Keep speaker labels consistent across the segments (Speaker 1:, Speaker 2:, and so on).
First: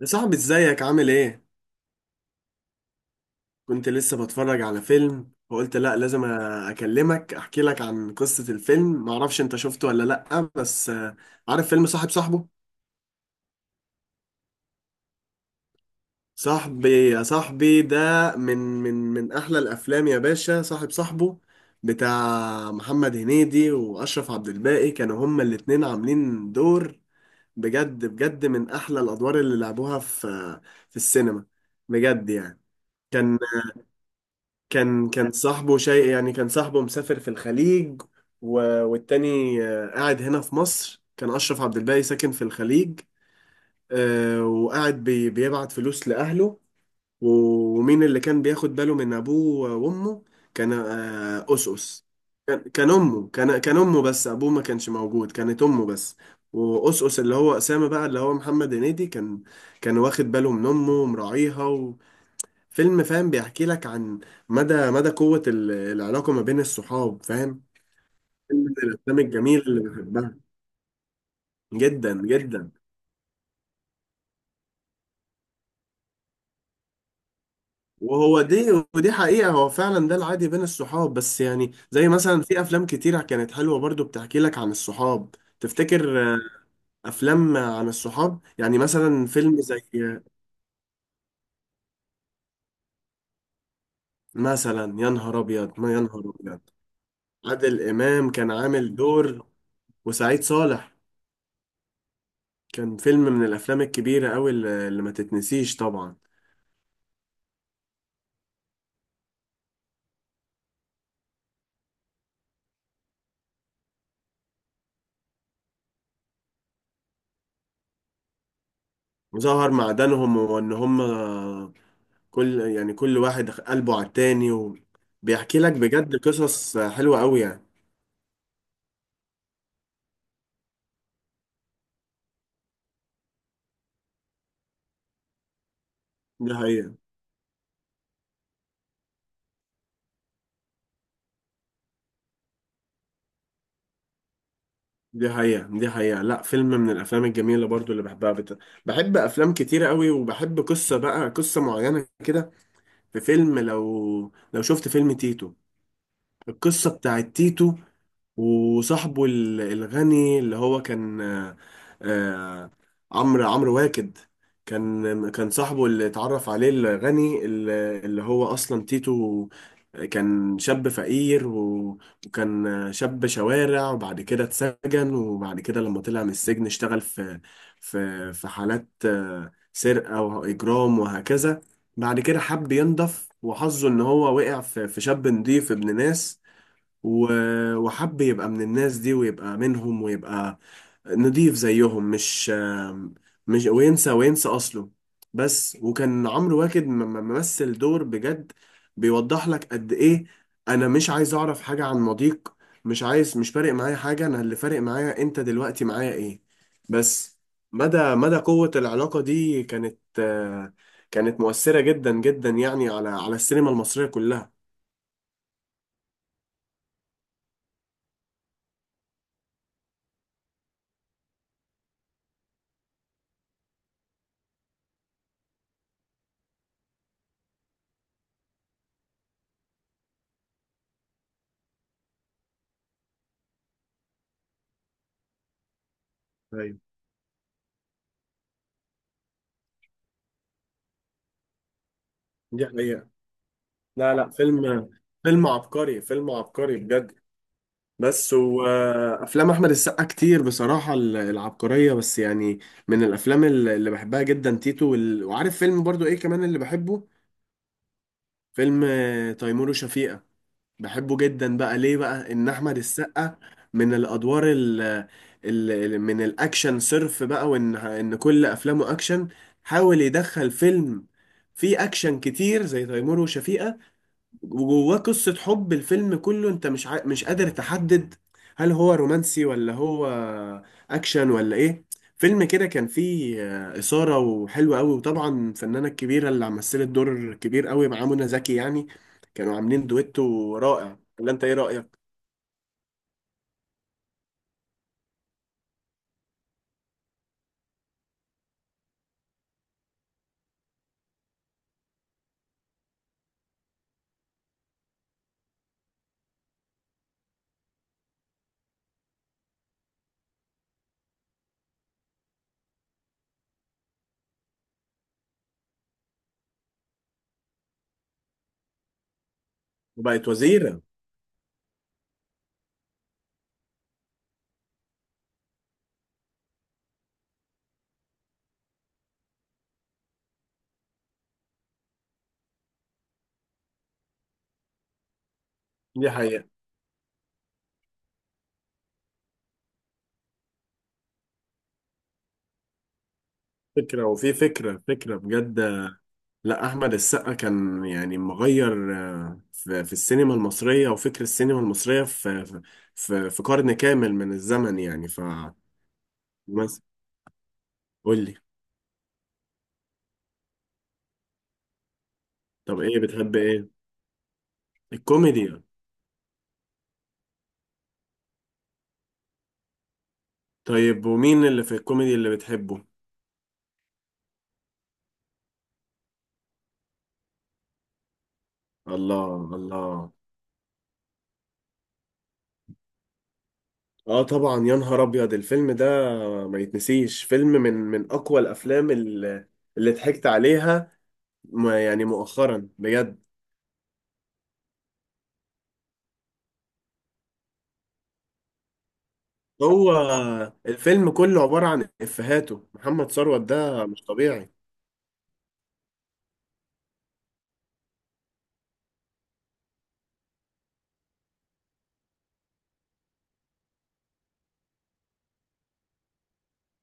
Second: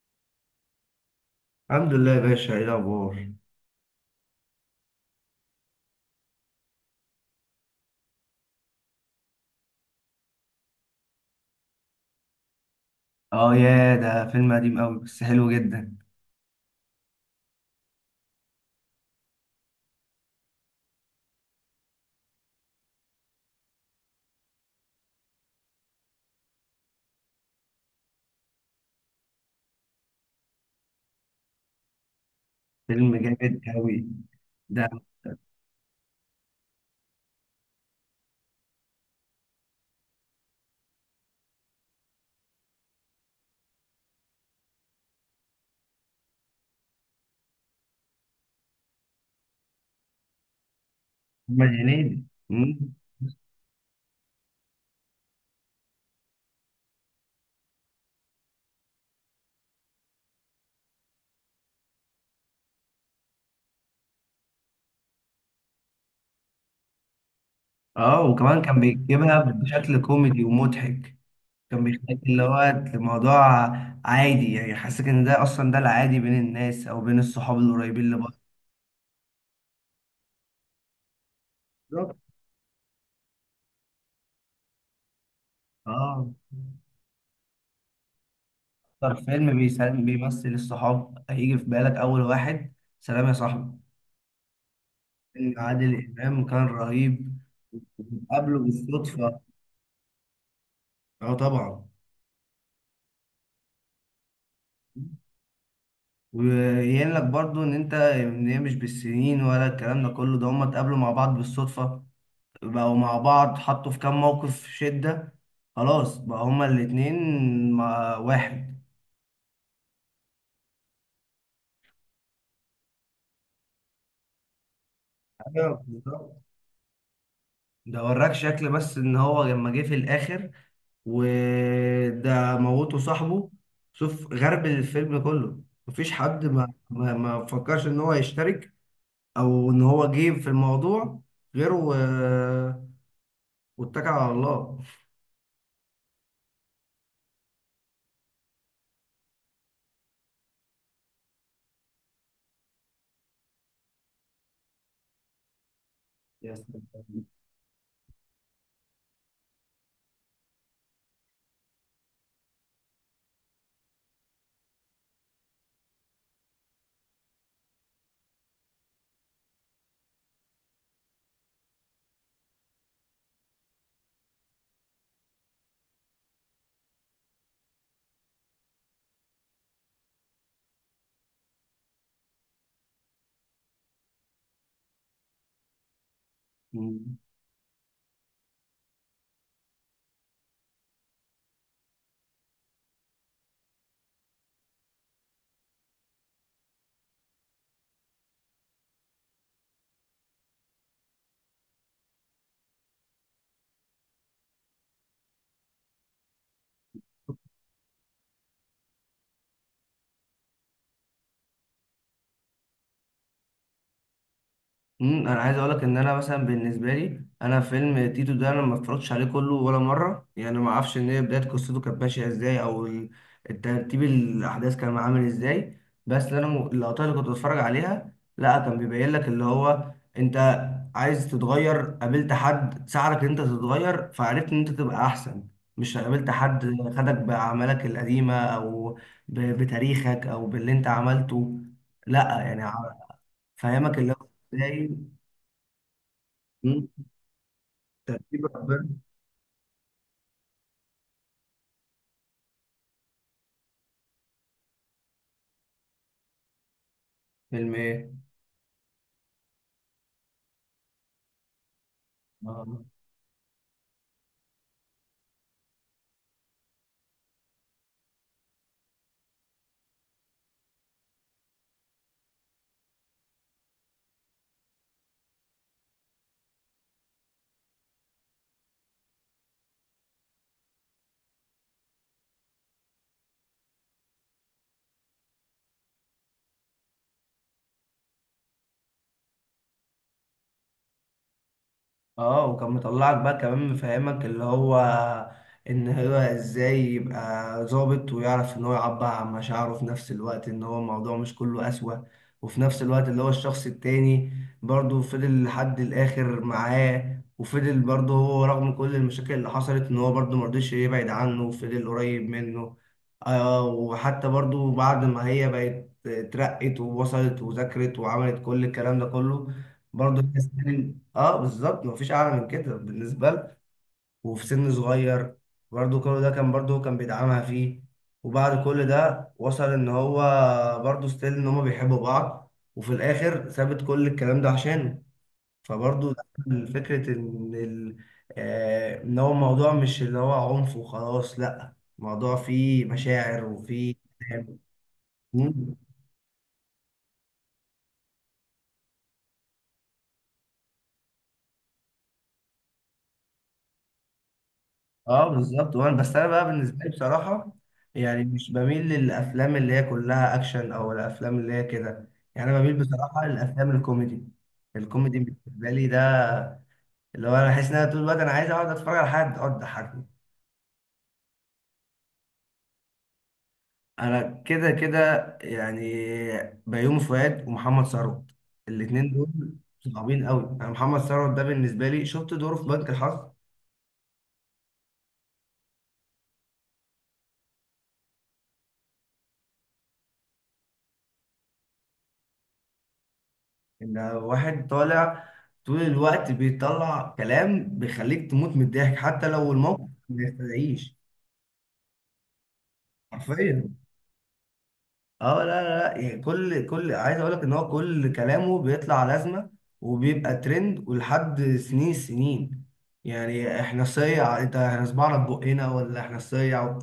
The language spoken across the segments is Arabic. Speaker 1: يا صاحبي ازيك عامل ايه؟
Speaker 2: الحمد لله يا باشا، ايه الاخبار؟
Speaker 1: كنت لسه بتفرج على فيلم وقلت لا لازم اكلمك، احكي لك عن قصة الفيلم، معرفش انت شفته ولا لا، بس عارف فيلم صاحب صاحبه؟
Speaker 2: اه، يا ده فيلم قديم قوي بس حلو جدا.
Speaker 1: صاحبي يا صاحبي ده من احلى الافلام يا باشا. صاحب صاحبه بتاع محمد هنيدي واشرف عبد الباقي، كانوا هما الاتنين عاملين دور. بجد بجد من احلى الادوار اللي لعبوها في السينما، بجد يعني.
Speaker 2: فيلم
Speaker 1: كان
Speaker 2: جامد قوي ده.
Speaker 1: كان صاحبه شيء يعني، كان صاحبه مسافر في الخليج و... والتاني قاعد هنا في مصر. كان أشرف عبد الباقي ساكن في الخليج، وقاعد بيبعت فلوس لأهله. ومين اللي كان بياخد باله من أبوه وأمه؟ كان آه،
Speaker 2: محمد
Speaker 1: أس أس،
Speaker 2: هنيدي.
Speaker 1: كان كان
Speaker 2: مم.
Speaker 1: أمه كان كان أمه بس، أبوه ما كانش موجود، كانت أمه بس. وأس اللي هو أسامة بقى، اللي هو محمد هنيدي، كان واخد باله من أمه ومراعيها. فيلم، فاهم، بيحكي لك عن مدى مدى قوة العلاقة ما بين الصحاب، فاهم.
Speaker 2: اه، وكمان
Speaker 1: فيلم من
Speaker 2: كان
Speaker 1: الأفلام
Speaker 2: بيجيبها
Speaker 1: الجميل اللي
Speaker 2: بشكل
Speaker 1: بحبها
Speaker 2: كوميدي ومضحك. كان بيخليك
Speaker 1: جدا
Speaker 2: اللي هو
Speaker 1: جدا.
Speaker 2: الموضوع عادي، يعني حاسك ان ده اصلا ده العادي بين الناس او بين الصحاب القريبين لبعض.
Speaker 1: وهو دي، ودي حقيقة، هو فعلا ده العادي بين الصحاب، بس يعني زي
Speaker 2: بالظبط.
Speaker 1: مثلا في أفلام كتيرة كانت حلوة برضو بتحكي لك عن الصحاب.
Speaker 2: اه،
Speaker 1: تفتكر، أفلام عن الصحاب يعني
Speaker 2: اكتر
Speaker 1: مثلا،
Speaker 2: فيلم
Speaker 1: فيلم زي
Speaker 2: بيسلم بيمثل الصحاب هيجي في بالك اول واحد سلام يا صاحبي.
Speaker 1: مثلا يا نهار
Speaker 2: فيلم
Speaker 1: أبيض ما يا
Speaker 2: عادل
Speaker 1: نهار
Speaker 2: امام
Speaker 1: أبيض.
Speaker 2: كان رهيب،
Speaker 1: عادل إمام كان
Speaker 2: وقابله
Speaker 1: عامل
Speaker 2: بالصدفه.
Speaker 1: دور، وسعيد صالح.
Speaker 2: اه طبعا.
Speaker 1: كان فيلم من الأفلام الكبيرة أوي اللي ما تتنسيش طبعا.
Speaker 2: ويقول لك برضو ان انت ان هي مش بالسنين ولا الكلام ده كله، ده هما اتقابلوا مع بعض بالصدفة، بقوا مع بعض، حطوا في كام موقف شدة، خلاص بقى هما الاتنين مع واحد.
Speaker 1: ظهر معدنهم وان هم، كل يعني كل واحد قلبه على التاني، وبيحكي لك
Speaker 2: ايوه
Speaker 1: بجد
Speaker 2: بالظبط.
Speaker 1: قصص حلوة قوي يعني.
Speaker 2: ده وراك شكل بس ان هو لما جه في الاخر وده موته صاحبه، شوف غرب الفيلم كله. مفيش حد
Speaker 1: دي
Speaker 2: ما
Speaker 1: حقيقة.
Speaker 2: ما ما فكرش ان هو يشترك او ان هو جه في الموضوع غيره واتكل على الله.
Speaker 1: دي حقيقة. دي حقيقة. لا، فيلم من الافلام الجميلة برضو اللي بحبها. بحب افلام كتيرة قوي، وبحب قصة، بقى قصة معينة كده. في فيلم، لو شفت فيلم تيتو،
Speaker 2: يا
Speaker 1: القصة بتاعت
Speaker 2: سلام.
Speaker 1: تيتو وصاحبه الغني اللي هو كان آه، عمرو واكد. كان صاحبه اللي اتعرف عليه، الغني اللي اللي هو اصلا تيتو. كان شاب فقير وكان شاب شوارع، وبعد كده اتسجن، وبعد كده لما طلع من السجن اشتغل في في حالات سرقة وإجرام وهكذا. بعد كده حب ينضف، وحظه إن هو وقع في شاب نضيف ابن ناس.
Speaker 2: مم.
Speaker 1: وحب يبقى من الناس دي ويبقى منهم، ويبقى نضيف زيهم، مش وينسى أصله. بس، وكان عمرو واكد ممثل دور بجد، بيوضح لك قد إيه: أنا مش عايز أعرف حاجة عن ماضيك، مش عايز، مش فارق معايا حاجة، أنا اللي فارق معايا أنت دلوقتي معايا إيه بس. مدى مدى قوة العلاقة دي، كانت مؤثرة جدا جدا يعني، على السينما المصرية كلها.
Speaker 2: انا عايز اقولك ان انا مثلا بالنسبه لي انا فيلم تيتو ده انا ما اتفرجتش عليه كله ولا مره، يعني ما اعرفش ان هي بدايه قصته كانت ماشيه ازاي او الترتيب الاحداث كان عامل ازاي. بس اللي اللقطات اللي كنت بتفرج عليها لا كان بيبين لك اللي هو انت عايز تتغير، قابلت حد ساعدك ان انت تتغير فعرفت ان انت تبقى احسن، مش قابلت حد
Speaker 1: ايوه،
Speaker 2: خدك باعمالك القديمه او بتاريخك او باللي انت عملته. لا يعني
Speaker 1: دي حقيقة.
Speaker 2: فاهمك اللي
Speaker 1: لا
Speaker 2: هو
Speaker 1: لا، فيلم
Speaker 2: ازاي.
Speaker 1: فيلم عبقري، فيلم عبقري
Speaker 2: مم.
Speaker 1: بجد. بس
Speaker 2: ترتيب ربنا.
Speaker 1: وافلام احمد السقا كتير بصراحه العبقريه، بس يعني من الافلام اللي بحبها جدا تيتو، وعارف فيلم برضو ايه كمان اللي بحبه؟
Speaker 2: فيلم ايه؟
Speaker 1: فيلم تيمور وشفيقة. بحبه جدا بقى ليه؟ بقى ان احمد
Speaker 2: آه.
Speaker 1: السقا من الادوار، من الاكشن صرف بقى، وان كل افلامه اكشن، حاول يدخل فيلم فيه اكشن كتير زي تيمور وشفيقة، وجواه قصة حب. الفيلم كله انت مش مش قادر تحدد هل هو رومانسي ولا هو اكشن ولا ايه. فيلم كده كان فيه إثارة وحلو قوي. وطبعا الفنانة الكبيرة اللي مثلت دور كبير قوي مع منى زكي، يعني كانوا عاملين دويتو رائع، ولا انت ايه رأيك؟
Speaker 2: اه، وكان مطلعك بقى كمان مفهمك اللي هو ان هو ازاي يبقى ظابط ويعرف ان هو يعبر عن مشاعره في نفس الوقت ان هو الموضوع مش كله قسوة. وفي نفس الوقت اللي هو الشخص التاني برضه فضل لحد الاخر معاه، وفضل برضه هو رغم كل المشاكل اللي حصلت ان هو برضه مرضيش يبعد عنه وفضل قريب منه. آه، وحتى برضه بعد ما هي بقت اترقت ووصلت وذاكرت وعملت كل الكلام ده كله، برضه
Speaker 1: وبقت
Speaker 2: الناس
Speaker 1: وزيرة.
Speaker 2: تاني. اه بالظبط، مفيش اعلى من كده بالنسبه له. وفي سن صغير برضه كل ده كان برضه كان بيدعمها فيه. وبعد كل ده وصل ان هو برضه ستيل ان هما بيحبوا بعض وفي الاخر سابت كل الكلام ده عشانه.
Speaker 1: دي
Speaker 2: فبرضه
Speaker 1: حقيقة.
Speaker 2: دخل فكره ان ان هو الموضوع مش اللي هو عنف وخلاص، لا الموضوع فيه مشاعر وفيه
Speaker 1: فكرة، وفي فكرة، فكرة
Speaker 2: كلام.
Speaker 1: بجد. لا، احمد السقا كان يعني مغير في السينما المصريه وفكر السينما المصريه في في قرن كامل من الزمن يعني.
Speaker 2: اه بالظبط، وانا بس انا بقى
Speaker 1: مثلا،
Speaker 2: بالنسبه لي بصراحه، يعني
Speaker 1: قول لي،
Speaker 2: مش بميل للافلام اللي هي كلها اكشن او الافلام اللي هي كده. يعني انا بميل
Speaker 1: طب ايه
Speaker 2: بصراحه
Speaker 1: بتحب، ايه
Speaker 2: للافلام الكوميدي. الكوميدي
Speaker 1: الكوميديا؟
Speaker 2: بالنسبه لي ده اللي هو انا بحس ان انا طول الوقت انا عايز اقعد اتفرج على حد اقعد اضحكني.
Speaker 1: طيب ومين اللي في الكوميدي اللي بتحبه؟
Speaker 2: انا كده كده يعني بيومي فؤاد ومحمد ثروت. الاتنين دول
Speaker 1: الله الله.
Speaker 2: صعبين قوي. انا محمد ثروت ده بالنسبه لي شفت دوره في بنك الحظ.
Speaker 1: اه طبعا، يا نهار ابيض الفيلم ده، ما يتنسيش. فيلم من اقوى الافلام اللي ضحكت عليها يعني مؤخرا بجد.
Speaker 2: ان واحد طالع طول الوقت بيطلع كلام بيخليك تموت من الضحك حتى لو الموقف
Speaker 1: هو
Speaker 2: ما يستدعيش.
Speaker 1: الفيلم كله عبارة عن إفيهاته. محمد ثروت
Speaker 2: حرفيا.
Speaker 1: ده مش طبيعي.
Speaker 2: اه، لا، لا، لا، يعني كل عايز اقول لك ان هو كل كلامه بيطلع لازمه وبيبقى ترند ولحد سنين سنين، يعني احنا صيع انت، احنا صبعنا في بقنا ولا احنا صيع.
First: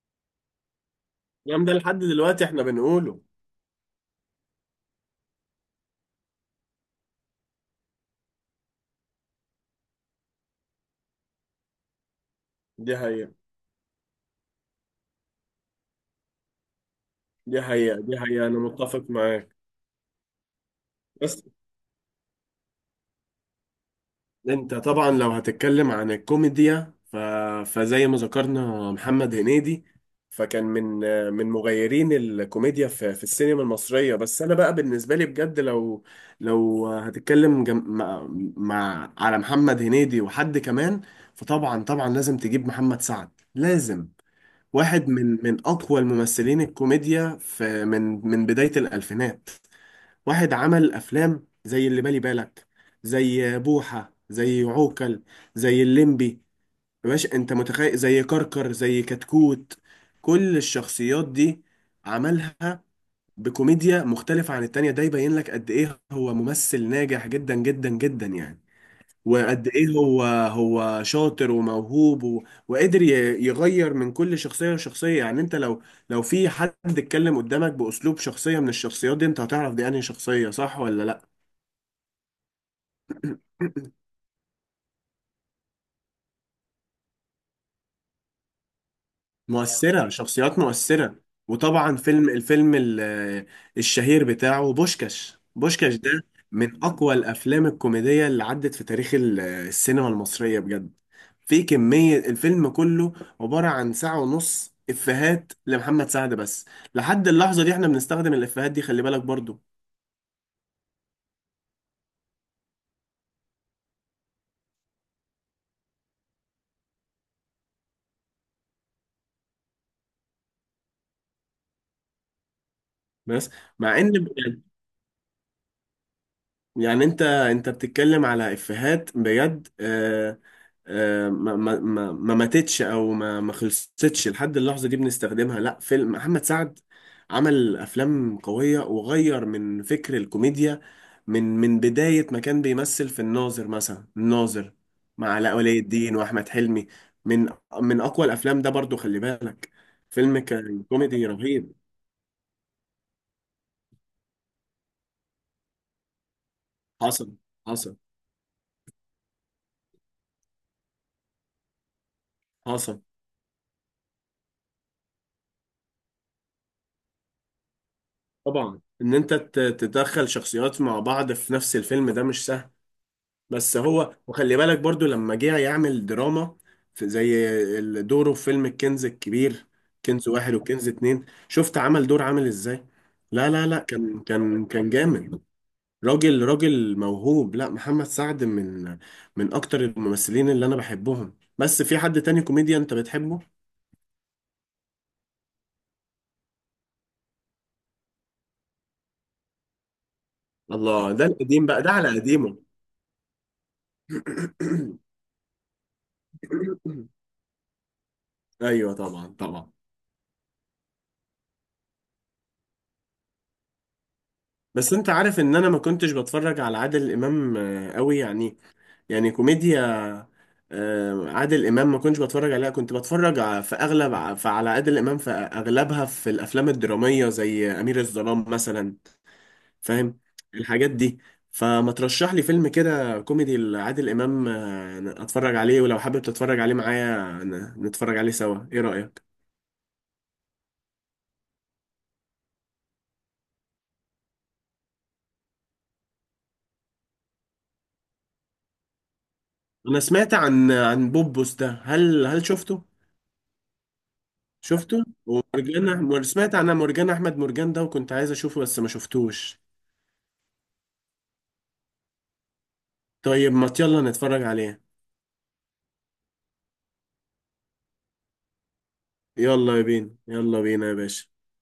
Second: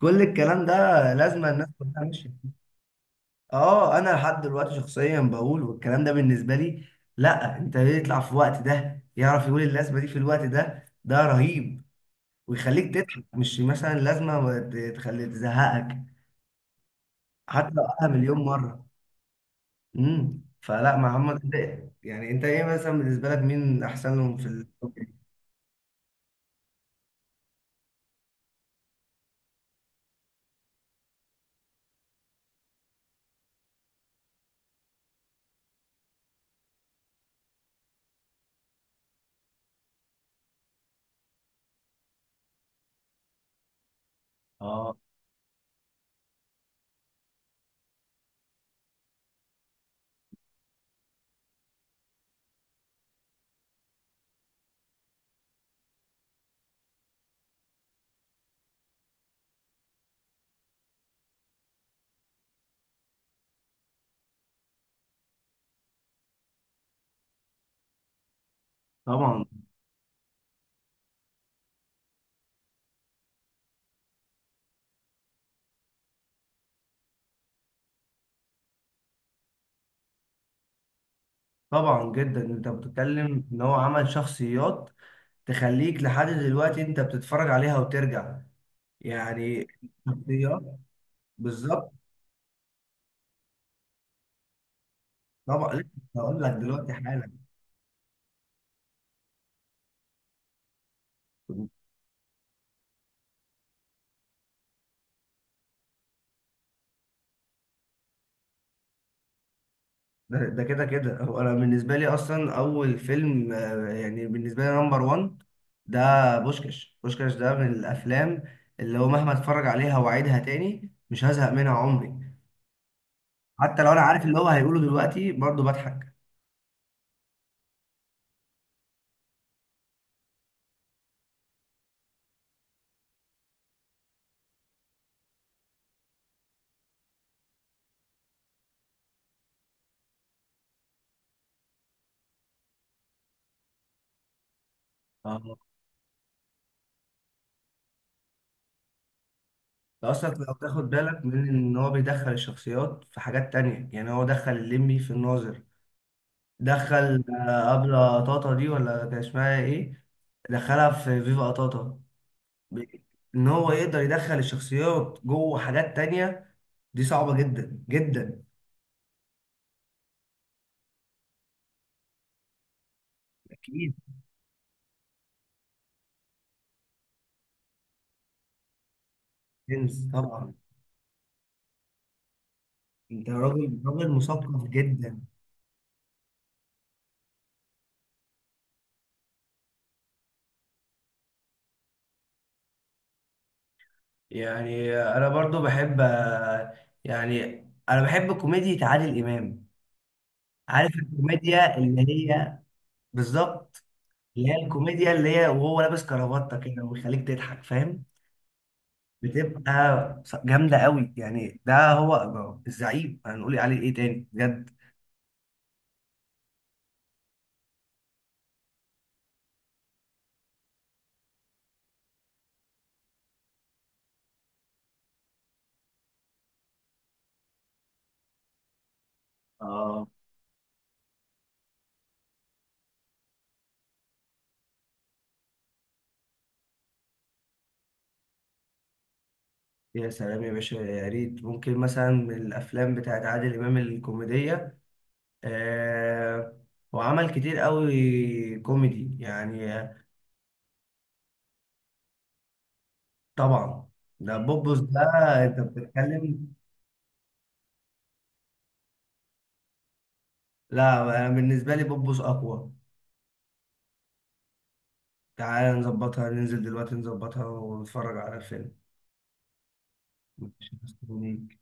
Speaker 2: كل الكلام ده لازمه
Speaker 1: الكلام
Speaker 2: الناس
Speaker 1: ده لحد
Speaker 2: كلها ماشيه.
Speaker 1: دلوقتي احنا بنقوله.
Speaker 2: اه انا لحد دلوقتي شخصيا بقول، والكلام ده بالنسبه لي لا، انت يطلع في الوقت ده يعرف يقول اللازمه دي في الوقت ده ده رهيب. ويخليك
Speaker 1: دي
Speaker 2: تضحك،
Speaker 1: حقيقة.
Speaker 2: مش مثلا لازمه ما تخلي تزهقك.
Speaker 1: دي
Speaker 2: حتى لو
Speaker 1: حقيقة.
Speaker 2: قالها
Speaker 1: دي
Speaker 2: مليون
Speaker 1: حقيقة، أنا
Speaker 2: مره.
Speaker 1: متفق معاك.
Speaker 2: فلا محمد
Speaker 1: بس
Speaker 2: ده، يعني انت ايه مثلا بالنسبه لك مين احسن لهم في
Speaker 1: انت طبعا لو هتتكلم عن الكوميديا، فزي ما ذكرنا محمد هنيدي، فكان من مغيرين الكوميديا في السينما المصرية. بس انا بقى بالنسبة لي بجد، لو هتتكلم مع على محمد هنيدي وحد كمان، فطبعا طبعا لازم تجيب محمد سعد، لازم.
Speaker 2: اه
Speaker 1: واحد من اقوى الممثلين الكوميديا، في من بداية الألفينات. واحد عمل افلام زي اللي بالي بالك، زي بوحة، زي عوكل، زي الليمبي. يا باشا انت متخيل؟ زي كركر، زي كتكوت. كل الشخصيات دي عملها بكوميديا مختلفة عن التانية. ده يبين لك قد ايه هو ممثل ناجح جدا جدا جدا يعني،
Speaker 2: طبعا.
Speaker 1: وقد ايه هو هو شاطر وموهوب، وقدر يغير من كل شخصية لشخصية. يعني انت، لو في حد اتكلم قدامك بأسلوب شخصية من الشخصيات دي، انت هتعرف دي انهي شخصية، صح ولا لا.
Speaker 2: طبعا جدا، انت بتتكلم ان هو عمل شخصيات تخليك لحد دلوقتي انت بتتفرج عليها وترجع يعني.
Speaker 1: مؤثرة، شخصيات
Speaker 2: شخصيات،
Speaker 1: مؤثرة.
Speaker 2: بالظبط.
Speaker 1: وطبعا الفيلم الشهير بتاعه بوشكاش،
Speaker 2: طبعا لسه،
Speaker 1: بوشكاش ده
Speaker 2: هقول لك
Speaker 1: من
Speaker 2: دلوقتي
Speaker 1: أقوى
Speaker 2: حالا.
Speaker 1: الأفلام الكوميدية اللي عدت في تاريخ السينما المصرية بجد. في كمية، الفيلم كله عبارة عن ساعة ونص إفيهات لمحمد سعد بس. لحد اللحظة دي احنا بنستخدم الإفيهات دي، خلي بالك برضو.
Speaker 2: ده كده كده هو انا بالنسبه لي اصلا اول فيلم يعني بالنسبه لي نمبر 1 ده. بوشكاش بوشكاش ده من الافلام اللي هو مهما اتفرج عليها واعيدها تاني مش هزهق منها عمري.
Speaker 1: بس
Speaker 2: حتى لو
Speaker 1: مع
Speaker 2: انا عارف
Speaker 1: إن،
Speaker 2: اللي هو هيقوله دلوقتي برضه بضحك.
Speaker 1: يعني انت بتتكلم على افيهات بجد. ما ماتتش، او ما خلصتش لحد اللحظه دي بنستخدمها. لا، فيلم محمد سعد عمل افلام قويه وغير من فكر الكوميديا. من بدايه ما كان بيمثل في الناظر، مثلا الناظر مع علاء
Speaker 2: اه،
Speaker 1: ولي الدين واحمد حلمي. من من اقوى الافلام ده، برضو خلي بالك.
Speaker 2: ده اصلا
Speaker 1: فيلم
Speaker 2: لو
Speaker 1: كان
Speaker 2: تاخد بالك
Speaker 1: كوميدي
Speaker 2: من
Speaker 1: رهيب.
Speaker 2: ان هو بيدخل الشخصيات في حاجات تانية، يعني هو دخل الليمبي في الناظر، دخل
Speaker 1: حصل، حصل،
Speaker 2: ابله طاطا دي ولا كان اسمها ايه، دخلها في فيفا قطاطا. ب-
Speaker 1: حصل.
Speaker 2: ان هو يقدر يدخل الشخصيات جوه حاجات تانية دي صعبة جدا جدا.
Speaker 1: طبعا، ان انت تدخل شخصيات مع بعض في نفس الفيلم، ده مش سهل بس.
Speaker 2: اكيد.
Speaker 1: هو، وخلي بالك برضو لما جه يعمل دراما، في زي دوره في فيلم الكنز الكبير،
Speaker 2: جنس
Speaker 1: كنز
Speaker 2: طبعا.
Speaker 1: واحد وكنز اتنين. شفت عمل دور عامل ازاي؟
Speaker 2: انت
Speaker 1: لا لا لا،
Speaker 2: راجل راجل
Speaker 1: كان
Speaker 2: مثقف
Speaker 1: كان كان
Speaker 2: جدا.
Speaker 1: جامد. راجل راجل موهوب. لا، محمد سعد من اكتر الممثلين اللي انا بحبهم. بس في حد تاني كوميديا انت بتحبه؟
Speaker 2: يعني انا برضو بحب، يعني انا بحب كوميديا عادل امام. عارف
Speaker 1: الله، ده القديم
Speaker 2: الكوميديا
Speaker 1: بقى، ده
Speaker 2: اللي
Speaker 1: على
Speaker 2: هي،
Speaker 1: قديمه.
Speaker 2: بالظبط، اللي هي الكوميديا اللي هي وهو لابس كرافتة كده ويخليك تضحك، فاهم.
Speaker 1: ايوه طبعا طبعا.
Speaker 2: بتبقى جامدة قوي يعني. ده هو الزعيم، هنقول عليه ايه تاني بجد؟
Speaker 1: بس انت عارف ان انا ما كنتش بتفرج على عادل امام قوي يعني. يعني كوميديا عادل امام ما كنتش بتفرج عليها. كنت بتفرج في اغلب على عادل امام في اغلبها في الافلام الدراميه زي امير الظلام مثلا.
Speaker 2: آه
Speaker 1: فاهم، الحاجات دي. فما ترشح لي فيلم كده كوميدي لعادل امام اتفرج عليه، ولو حابب تتفرج عليه معايا نتفرج عليه سوا، ايه رايك؟
Speaker 2: يا سلام يا باشا، يا ريت ممكن مثلا من الافلام بتاعت عادل امام الكوميديه. آه، هو عمل كتير قوي كوميدي يعني
Speaker 1: انا سمعت عن بوبوس ده، هل شفته؟
Speaker 2: طبعا. ده بوبوس ده.
Speaker 1: شفته.
Speaker 2: انت
Speaker 1: ومرجان
Speaker 2: بتتكلم؟
Speaker 1: سمعت عن مرجان احمد مرجان ده، وكنت عايز اشوفه بس ما شفتوش.
Speaker 2: لا، انا بالنسبه لي بوبوس اقوى.
Speaker 1: طيب ما يلا نتفرج عليه.
Speaker 2: تعالى نظبطها، ننزل دلوقتي نظبطها ونتفرج على الفيلم.
Speaker 1: يلا بينا يلا
Speaker 2: ماشي.
Speaker 1: بينا يا باشا.
Speaker 2: مستنيك.